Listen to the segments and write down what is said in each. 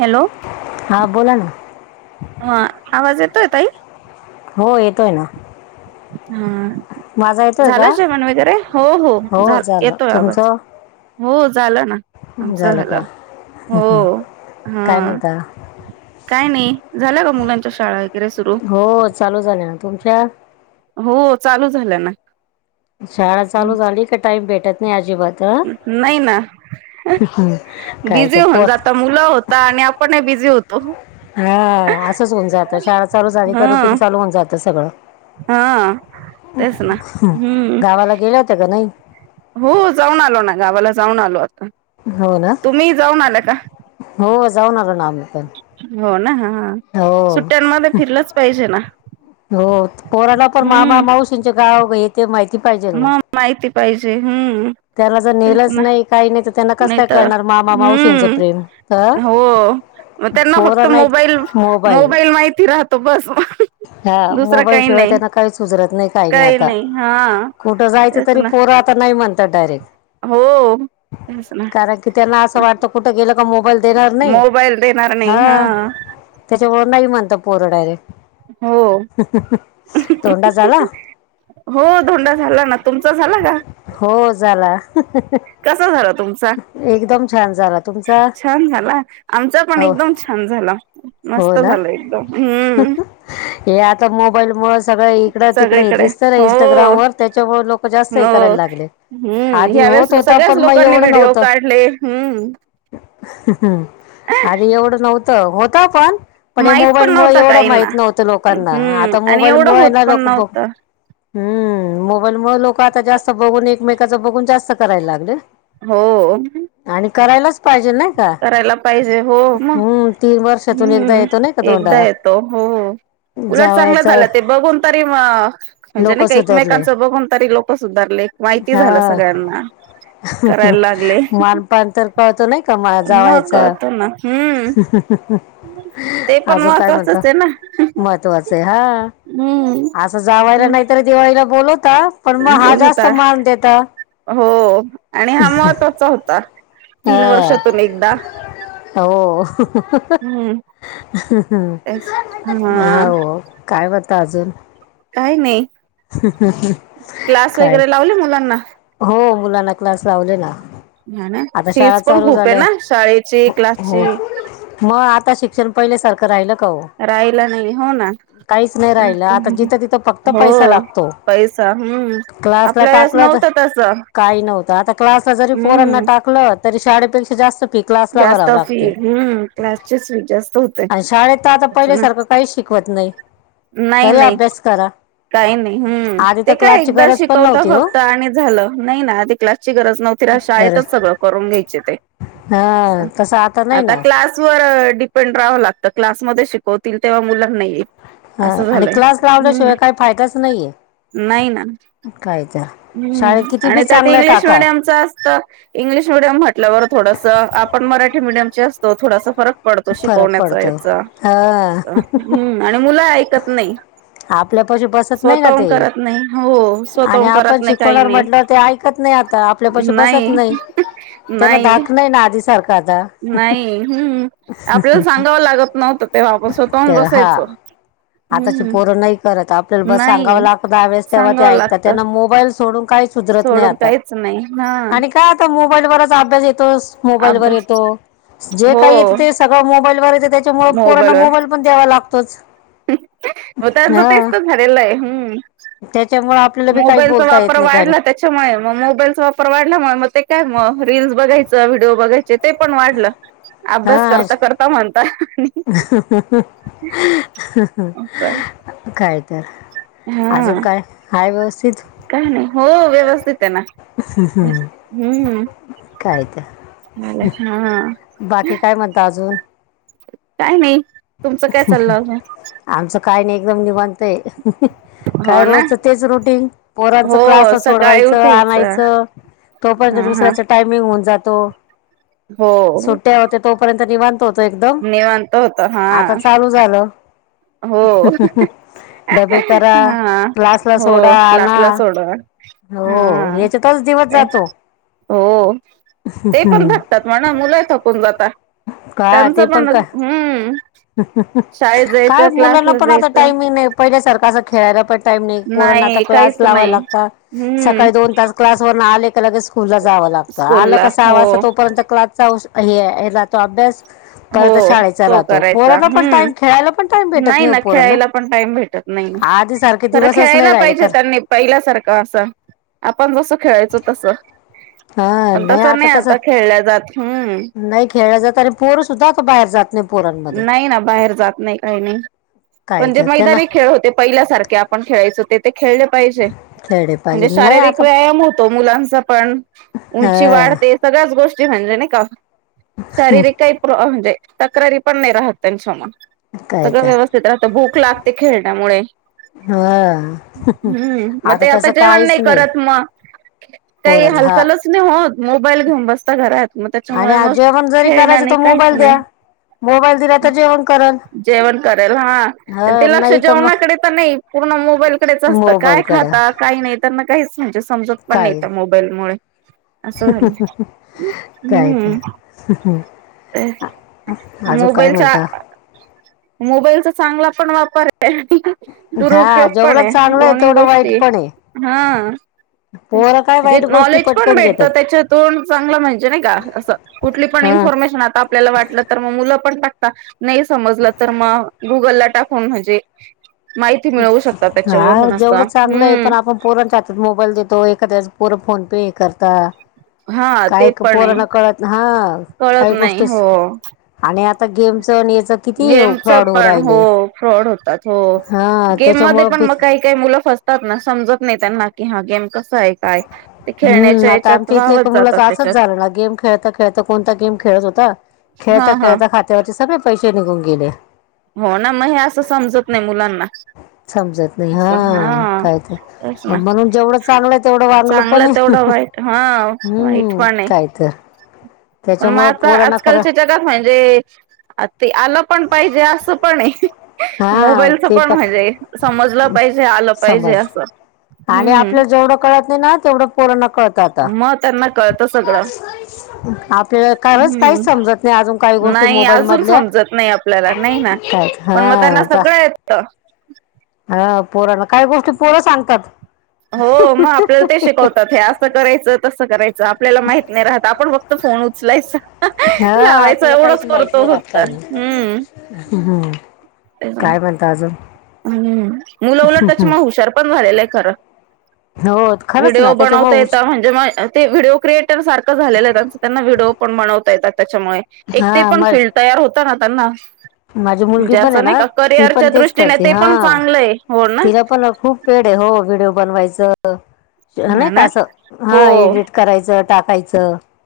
Hello! हा बोला ना हां आवाज ये [unintelligible] ताई. हो येतोयं ना. हां माझा येतोय का झालं जेवण वगैरे हो हो झालं, येतोय आवाज. हो. झालं ना आमच झालं, हो काय हां म्हणता काय ना ही? झाला का मुलांच्या शाळा वगैरे सुरू? हो चालू झालं ना तुमच्या हो चालू झाल्या ना. शाळा चालू झाली का टाईम भेटत नाही, अजिबात आ नाही ना काय बिझी ते होऊन पोरा जाता मुलं होता आणि आपण बिझी होतो हां असंच होऊन जातं शाळा चालू झाली, का हा रुटीन चालू होऊन जातं सगळं. हा तेच ना हम्म गावाला गेल्या होत्या, का नाही? हो जाऊन आलो, ना गावाला जाऊन आलो. हो ना तुम्ही जाऊन आला का हो जाऊन, आलो आम्ही पण. हो ना हां हां हो सुट्ट्यांमध्ये फिरलंच पाहिजे ना. हो पोराला पण हम्म मामा मावशीच्या गाव ते पाहिजे ना मग माहिती पाहिजे हम्म त्याला जर नेलंच तेचना नाही काही नाही तर त्यांना कसं नाही काय तर करणार मामा मावशींचं प्रेम अ हम्म हो मग त्यांना फक्त पोरांना एक मोबाईल मोबाईल माहिती राहत तो बस हा मोबाईलशिवाय नाही त्यांना काहीच सुधारत नाही काही नाही आता. कुठं जायचं तेच तरी ना पोर आता नाही डायरेक्ट हो तेच ना कारण की त्यांना असं वाटत कुठे गेल मोबाईल देणार नाही मोबाईल देणार नाही हा हं हो नाही म्हणत पोर डायरेव्ट. हो धोंडा झाला हो धोंडा झाला ना तुमचा झाला ग हो झाला कसा झाला त एकदम छान झाला तुमचा छान झाला आमचा पण हो एकदम छान झाला हो मस्त ना झाला एकदम हं इकड तिकडे हे दिसत इंस्टग्रामवर त्याच्यामुळे लोक जास्त हे करायला हो लागले हम्म आधी ह्यावेेळेस होत होता सगळ्याच पण मग लोकांनी ये व्हिडिओ नव्हत काढले हम्म आधी एवढं नव्हतं. तर होत पण पण हे माहित मोबाईल मुळ नव्हता एवढं काहींना माहित नव्हतं लोकांना हम्म आता आणि मोबाईल एवढं मुळ होत ना पण लोक बघु नव्हतं हम् मोबाईलमुळे लोक आता जास्त बघून एकमेकाच बघून जास्त करायला लागले. हो. आणि करायलाच पाहिजे नाही का करायला पाहिजे हो मग हम्म तीन वर्षातून एकदा हम् येतो नाही का एकदा धोंडा येतो हो उलट चांगलं जावयाचा झालं ते बघून तरी म्हणजे लोक नाही का सुधरले एकमेकांच बघून तरी लोक सुधारले माहिती झालं हा सगळ्यांना करायला. लागले मानपान तर पाहतो नाही का मा मग जावयाचा कळतो ना हम्म ते पण अजून काय म्हणता महत्त्वाचंच आहे ना महत्वाचं हा हम्म असं जावायला नाहीतरी दिवाळीला बोल पण मग हा जास्त बोलता मान देता. आता हां हो हम् हम्म तेच हा हो काय ब ताजल काही नाही. क्लास काय वगैरे लावले मुलांना? हो मुलांना क्लास लावले ना. हां ना आता शाळा फीज पण चालू खूप आहे झाल्या ना, शाळेची, क्लासची. ता शिक्षण पहिले सारख राहिलं होय राहायला नाही हो ना काहीच नाही राहिलं आता जिथं तिथं फक्त पैसा हो लागतो पैसा हम्म क्लासला आपल्या वेळेस टाकलं तर नव्हतं तस [unintelligible] [inaudible] क्लासला जरी पोरांना हम्म टाकलं तरी शाळेपेक्षा जास्त फि क्लासला जास्त भराव फी लागते, हम्म क्लासचीच फी जास्त होते आणि शाळेत आता त्याच पहिल्या ना सारखं काहीच शिकवत नाही. घरी अभ्यास करा. हम् आधी तर ते काय क्लासची एकदा गरज पण शिकवता नव्हती हो फक्त आणि झालं नाही ना ती क्लासची गरज नव्हती गरज शाळेतच सगळं करून घ्यायचे ते हां तसं नाही आता ना क्लास वथ डिपेंड रावं लागतं क्लासमध्ये शिकवतील तेव्हा मुल्लानाही हां असं आणि झालंय क्लास लावल्याशिवाय काही फायदाच नाही आहे नाही ना् काय तर शाळेत किती आणि बी त्यात चांगलं इंग्लिश टाका मिडियमच असत इंग्लिश मिडियम म्हटल्यावर थोडस आपण मराठी मिडियम असतो, थोडासा फरक पडतो फरक शिकवण्याचा पडतो याचा् हां आणि मुलं ऐक नाही. आपल्या पाशी बसत नाही ना स्वतःहून ते, करत नाही हो आणि स्वतःहून करत आपण नाही काही शिकवणावर नाही म्हटलं ते ऐकत नाही आता आपल्या पाशी बसत नाही, त्यांना धाक नाही ना आधी सारखा आता नाही हम्म आपल्याला सांगावं लागत नव्हतं, तेव्हा आपण स्वतःहून तेव्हा हा बसायचो. आताची हम्म्. पोरं नाही करत आपल्याला सांगाव लागत तेव्हा ते सांगावं ऐकतात लागतं सोडून काहीच नाही हा आणि काय आता मोबाईलवरच अभ्यास येतो मोबाईल वर अभ्यास येतो जे हो काही येत ते सगळं मोबाईल वरच य त्याच्यामुळे पोरांना मोबाईलवर मोबाईल पण द्यावा लागतो. [unintelligible] [inaudible] [inaudible] [unintelligible] मग त्यांचं तेच तर झालेलं आहे. हम्म त्याच्यामुळे आपल्याला बी काही मोबाईलचा बोलता वापर येत नाही काय नाही वाढला त्याच्यामुळे, मग मोबाईलचा वापर वाढल्यामुळे मग ते काय मग रीलल् बघायचं व्हिडिओ बघायचे ते पण वाढलं अभ्यास करता हा करता म्हणता [unintelligible] काय तर [unintelligible] अजून हा काय हाय व्यवस काय नाही हो व्यवस्थित आहे ना. हम्म. काय तर [unintelligible] हां बाकी काय म्हनता आजून. काय नाही. तुमचं काय चाललं अजून? काही नाही एकदम निवांत आहे. हो काय ना रोजचं तेच रुटीन पोरांचं हो क्लास ला सकाळी सोडवायचं उठायचं आणायचं तोपर्यंत हा हा दुसऱ्याचं टायमिंग होऊन जात. तो. हो सुट्या होते तो पर्यंत निवांत हॊ निवांत होतं. आता चालू झालं. हो डबे करा हा क्लासला हो सोडा आणा क्लासला सोडवा. हो हा याच्यातच दिवस जातो हो ते पण थकतात म्हणा मुलं थकुन जात का त्यांचं ते पण हम्म. शाळेत का? जायचं मुलांना क्लासला पण आता जायचं टाइमिंग नाही पहिल्या सारक आसं खेळायला पण टाईम नई पोरांना आता नाही क्लास काहीच लावायला नाही लागता. हम्म सकाळी दोन तास क्लासवरून आले लगेच स्कूलला जावं लागतं. स्कूल आला ला का सहा हो वाजेता तोपर्यंत क्लासचा ओऊस का हे आये हेला तो अभ्यास. कराचा शाळेचा राहतो. चा पोरांना पण हम्म टाइम खेळायला पण टाइम भेटत नाही हो ना पोरांना खेळायला पण टाइम भेटत नाही. आधी सारखे खर दिवसच नाही खेळायला राहिले पाहिजे खरं त्यांनी पहिल्यासारखं असं आपण जसं खेळायचो तसं. हा पण नाही तसं आता तस खेळल्या जात हम्म नाही खेळलं जात आणि पोर सुद्धा आता बाहेर जात नाहीत. नाही ना बाहेर जात नाही काही नाही काय पण जे तर ते ना मैदानी खेळ होते पहिल्यासारखे आपण खेळायच ते ते खेळले पहिजे खेळले म्हणजे पाहिजे नाही शारीरिक आता व्यायामा होतो मुलांचा पण उंची हा वाढते सगळ्याच गोष् ती भाणं नई का शारीरिक काई प्रॉ म्हणजे तक्रारी पण नाही राहत त्यांच्या मग काय सगळं तर व्यवस्थित राहत भूक लागते खेळण्यामुळे हा हम्म मग ते आता जेवण नाही करत मग काही पोरच हा हालचालच नाही होत मोबाईल घेऊन बसता घरात मग आणि त्याच्यामुळे मग आजी आपण जरी करायच खेळणं नाही तर काहीच मोबाईल नाही द्या मोबाईल दिला तर जेवण करल जेवण कराल हा ह ते लक्ष नाही तर जेवणाकडे मग तर नाही पूर्ण मोबाईलकडेच असतं मोबाईल काय कडे खाता काही नाही त्यांना काही [unintelligible] समजत पण नाही मोबाईलमुळे असं झालं ह्ह्ह्ह कायत मोबाईलचा- म्हणता मोबाईलचा चांगला पण वापर- ह्ह्ह म्हणजे हा दुरुपयोग पण जेवढं आहे चांगलं दोन्ही तेवढं वाईट गोष्टी य पण आहे ह पोरं काय मन्जे वाईट गोष्टी नॉलेज पण पटकन घेतात भेटत त्याच्यातून चांगलं म्हणजे नाही का असं कुठली पण हा इन्फॉर्मेशन आता आपल्याला वाटलं तर मग मुल पण टाक नाही समजला तर मग गुगल ला टाकून म्हणजे- माहिती मिळवू शकता हा त्याच्यावरून असं जेवढं चांगलंय हम्म पण आपण पोरांच्या हातात मोबाईल देतो एखाद्यास पोर- फोन पे करता हा ते काय का पण आहे पोरण कळत हा कळत काही नाही गोष्टीच हो आणि आता गेमचं आणि याचं किती गेमच फ्रॉड होऊ पण हो राहिले फ्रॉड होतात हो हा गेम मध्ये त्याच्यामुळं पण बी मग काही काही मुलं फसतात ना समजत नाही त्यांना क हग गेम - हम्म आता याच्यात आमच्या इथल्या वाहवत एका मुलाच जातात असच त्याच्यात झालं ना गेम खेळता खेळता कोणता गेम खेळत होता- खेळ ता हा हा खेळता खात्यात ते सगळे पैसे निघून गेले हो ना म हे असं समजत नाही मुलांना समजत नाही हा कायत तेच ना म्हणून जेवढं चांगलं आहे तेवढं वांगल पण चांगलं आहे तेवढं वाईट हा वाईट हम्म पण आहे काय तर पण मग त्याच्यामुळं आता पोरांना खरं आजकालच्या जगात म्हणजे ते आलं पण पाहिजे असं पण अये हा मोबाईलच ते पण म्हहिजे समजलं पाहिजे आलं पाहिजे समज असं हम्म तेवढ पोरांना- कळत आता मग त्यांना कळत सगळं आपल्याला काच हम्म काहीच समजत नाही अजून काही गोष्टी नाही मोबाईल अजून मधल्या काय झा- पग मग त्यांना सगळं येत ह ह पोरण काय गोष्टी पोर सांगतात हो मग आपल्याला ते शिकवतात हे असं करायचं तसं करायचं आपल्याला माहित नाही रहात आपण फोन उचलायच हा आपल्याला काहीच माहित नाही राहत फक्त का हम्म हम् काय म्हणत अजून ह मुलं उलट त्याच्या म हुशार पण झालेलं आहे खरं हो खरंच व्हिडिओ ना त्याच्यामुळे बनवता येत उच म्हणजे म ते व्हिडिओ क्रिएटर सारखं झालेलं आहे त्यांच व्हडिओ पण बनवता येतात त्याच्यामुळे एक ते हा पण माझ फील्ड तयार होत ना त्यांना माझी मुलगी म्हणजे पण आहे असं नाही ना का ती करिअरच्या पण तेच दृष्टीने ते हा पण चांगलंय हो ना तिला पण खूप पेड आहे हो व्हिडिओ बनवायचं हा नाही का ना असं हो हा एडिट करायचं [unintelligible]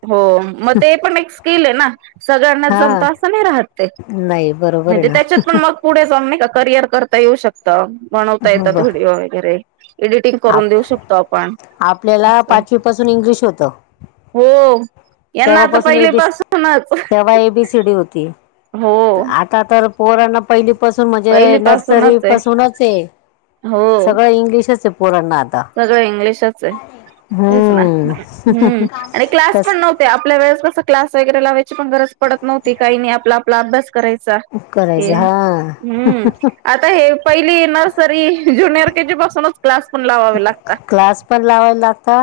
हो मग ते पण एक स्किल आहे ना सगळ्यांना हा जमत असं नाही राहत ते नाही बरोबर आहे म्हणजे त्याच्यात ना पण मग पुढे जम नाही का करियर करत आता येऊ शकत बनवता येतात बर व्हिडिओ वगैरे एडिटिंग करून आप देऊ शकतो आपण आपल्याला असं पाचवीपासून इंग्लिश होतं हो यांना आता तेव्हापासून एबी पहिलेपासूनच तेव्हा एबीसीडी होती हो आता तर पोराना पहिली पासून म्हणजे नर्सरी पहिलीपासूनच आहे पासूनच आहे हो सगळं इंग्लिशच आहे पोरांना आता सगळं इंग्लिशच आहे तेच ना हम्म आणि क्लास कस पण नव्हते आपल्या वेळेस क्लास वगैरे लावायची पण गरज पडत नव्हती काही नाही आपला अभ्यास करायचा करायच हे हा हम्म आता हे पहिली नर्सरी ज्युनिअर केजी पासूनच क्लास पण लावावे लागता क्लास पण लावायला लागता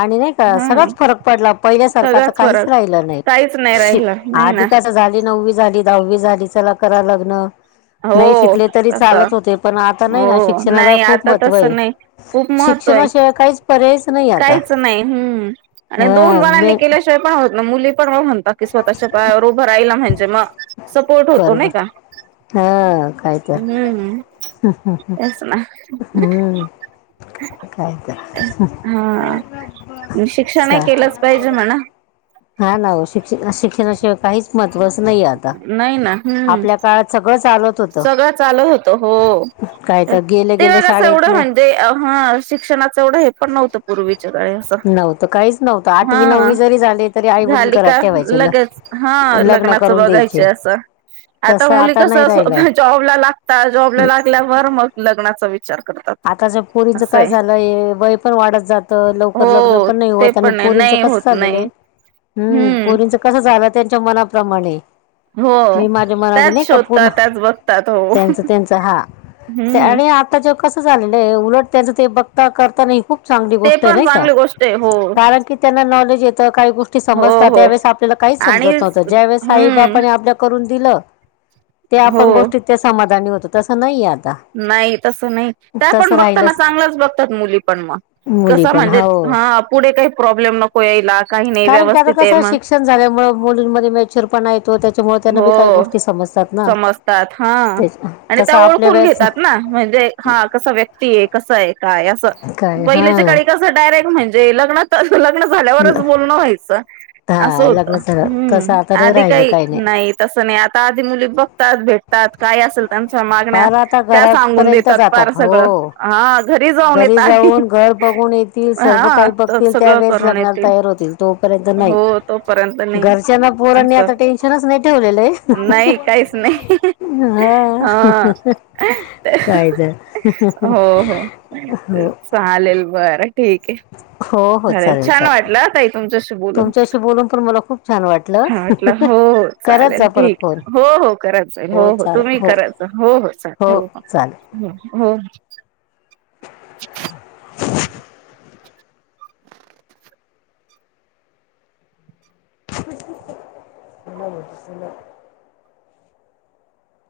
आणि नाही का हा सगळच फरक पडला पहिल्यासारखाता सगळाच काहीच फरक राहिलं काहीच नाही राहिलं नाही ना आधी झाली नववी झाली दहावी झाली चला करा लग्न नाही हो शिकले तरी तस चालत होते पण आता नाही हो ना शिक्षणाला नाही खूप आता महत्त्व आहे तसं नाही खूप महत्त्व आहे शिक्षणाशिवाय काहीच पर्यायच नाही आता काहीच नाही हम्म आणि दोन हा जणांनी मेन केल्याशिवाय पण होत न मुले. [unintelligible] म्हणतात कि स्वतःच्या पायावर उभं राहिला म्हणजे मग सपोर्ट होतो बरोबर नाही का हा काय तर हम् तेच ना. हम्म काय तर हा शिक्षण ही चा केलंच पाहिजे म्हणा. हा ना शिक्षण शिक्षणाशिवाय काहीच [unintelligible] आता नाही ना हम् आपल्या काळात सगळं चालत होतं सगळं चालत होत हो काय तर गेले तेव्हा गेले कस शाळेत एवढं नाही म्हणजे ह शिक्षणाच एवढं हे पण नव्हतं पूर्वी. नव्हतं काहीच नव्हतं आठवी हा नववी जरी झाली तरी आई वडील झाली घरात ठेवायचे लग्न करं. बघायची असं आता मुली कस नाही राहिलं स्वतः जॉबला लागतात जॉबला लागल्यावर मग लग्नाचा विचार. करतात आताच्या पोरींच काय असंय झालंय वय पण वाढत जात, लवकर लग्न हो पण नाही ते होत आणि पण आहे पोरींच नाही होत कसं नाही चाललेलं हम्म पोरींच कसं झालं. त्यांच्या मनाप्रमाणे. हो मी माझ्या मनाने नाही त्याच का [unintelligible] शोधतात त्याच बघतात हो त्यांचा त्यांचा हा हम्म आणि ते आताच्या. कसं झालेलं आहे उलट त्याचं ते बघता करता नाही खूप. चांगली ते गोष्ट आहे पण नाही का चांगली गोष्ट आहे हो कारण कीं त्यांना नॉलेज. येतं काही गोष्टी हो समजतात हो त्यावेेळेस आपल्याला काहीच आणि समजत नव्हतं ज्यावेळेस हम्म साईबाबांनी आपल्या करून दिलं. त्या हो आपण गोष्टीत त्या समाधानी होतो. तर तसं नाही. [unintelligible] नाही तसं नाही. त्या तसं पण बघताना राहिलंच चांगल्याच बघतात मुली पण मगं मुली कसं पण म्हणजे हो हां पुढे काही. प्रॉब्लेम नको. यायला काही नाही कारण कारण व्यवस्थित आहे कसं मग शिक्षण झाल्यामुळे मुलींमध्ये मेच्युरपणा येतो. त्याच्यामुळे त्यांना हो बी काही गोष्टी समजतात ना समजतातं हा ते आणि त्या तसं आपल्या ओळखून वेळेस घेतात ना म्हणजे, हा कसं व्यक्ती आहे कसं आहे काय असं काय पहिल्याच्या हां काळी कसं डायरेक्ट म्हणजे लग्नात. ल- झाल्यावरच बोलणं व्हायचं. असं हा होत, लग्न झालं हम्म तसं आता नाही आधी राहिलं काही. नाही तसं नाही आता आधी मुली बघतात भेटतात. कायं असेल त्यांच्या मागण्या फार आता त्या सांगून घरापर्यंत देतात फार जातात हो सगळं हा. जाऊन येत घरी आधी जाऊन, घर बघून येतील, सर्व हा काही तर बघतील त्या सगळं वेळेस करून लग्नाला येतील तयार होतील. तोपर्यंत नाही. हो तोपर्यंत नाही घरच्यांना पोरांनी असं आता टेन् [unintelligible] नाही ठेवलेलं आहे नाही काहीच नाही हा कायचं. चालेलं बरं. ठीक आहे, हो हो चालेलं, चालेल छान चालेल वाटलं ताई तुमच्याशी बोलून तुमच्याशी बोलून पण मला खूप छान वाटलं. छान वाटलं हो हो करत चालेल जा ठीक, परत फोन हो हो करा चालेल, हो हो तुम्ही कराच, हो हो चालेल, हो हो. हो हो. [inaudible] [inaudible]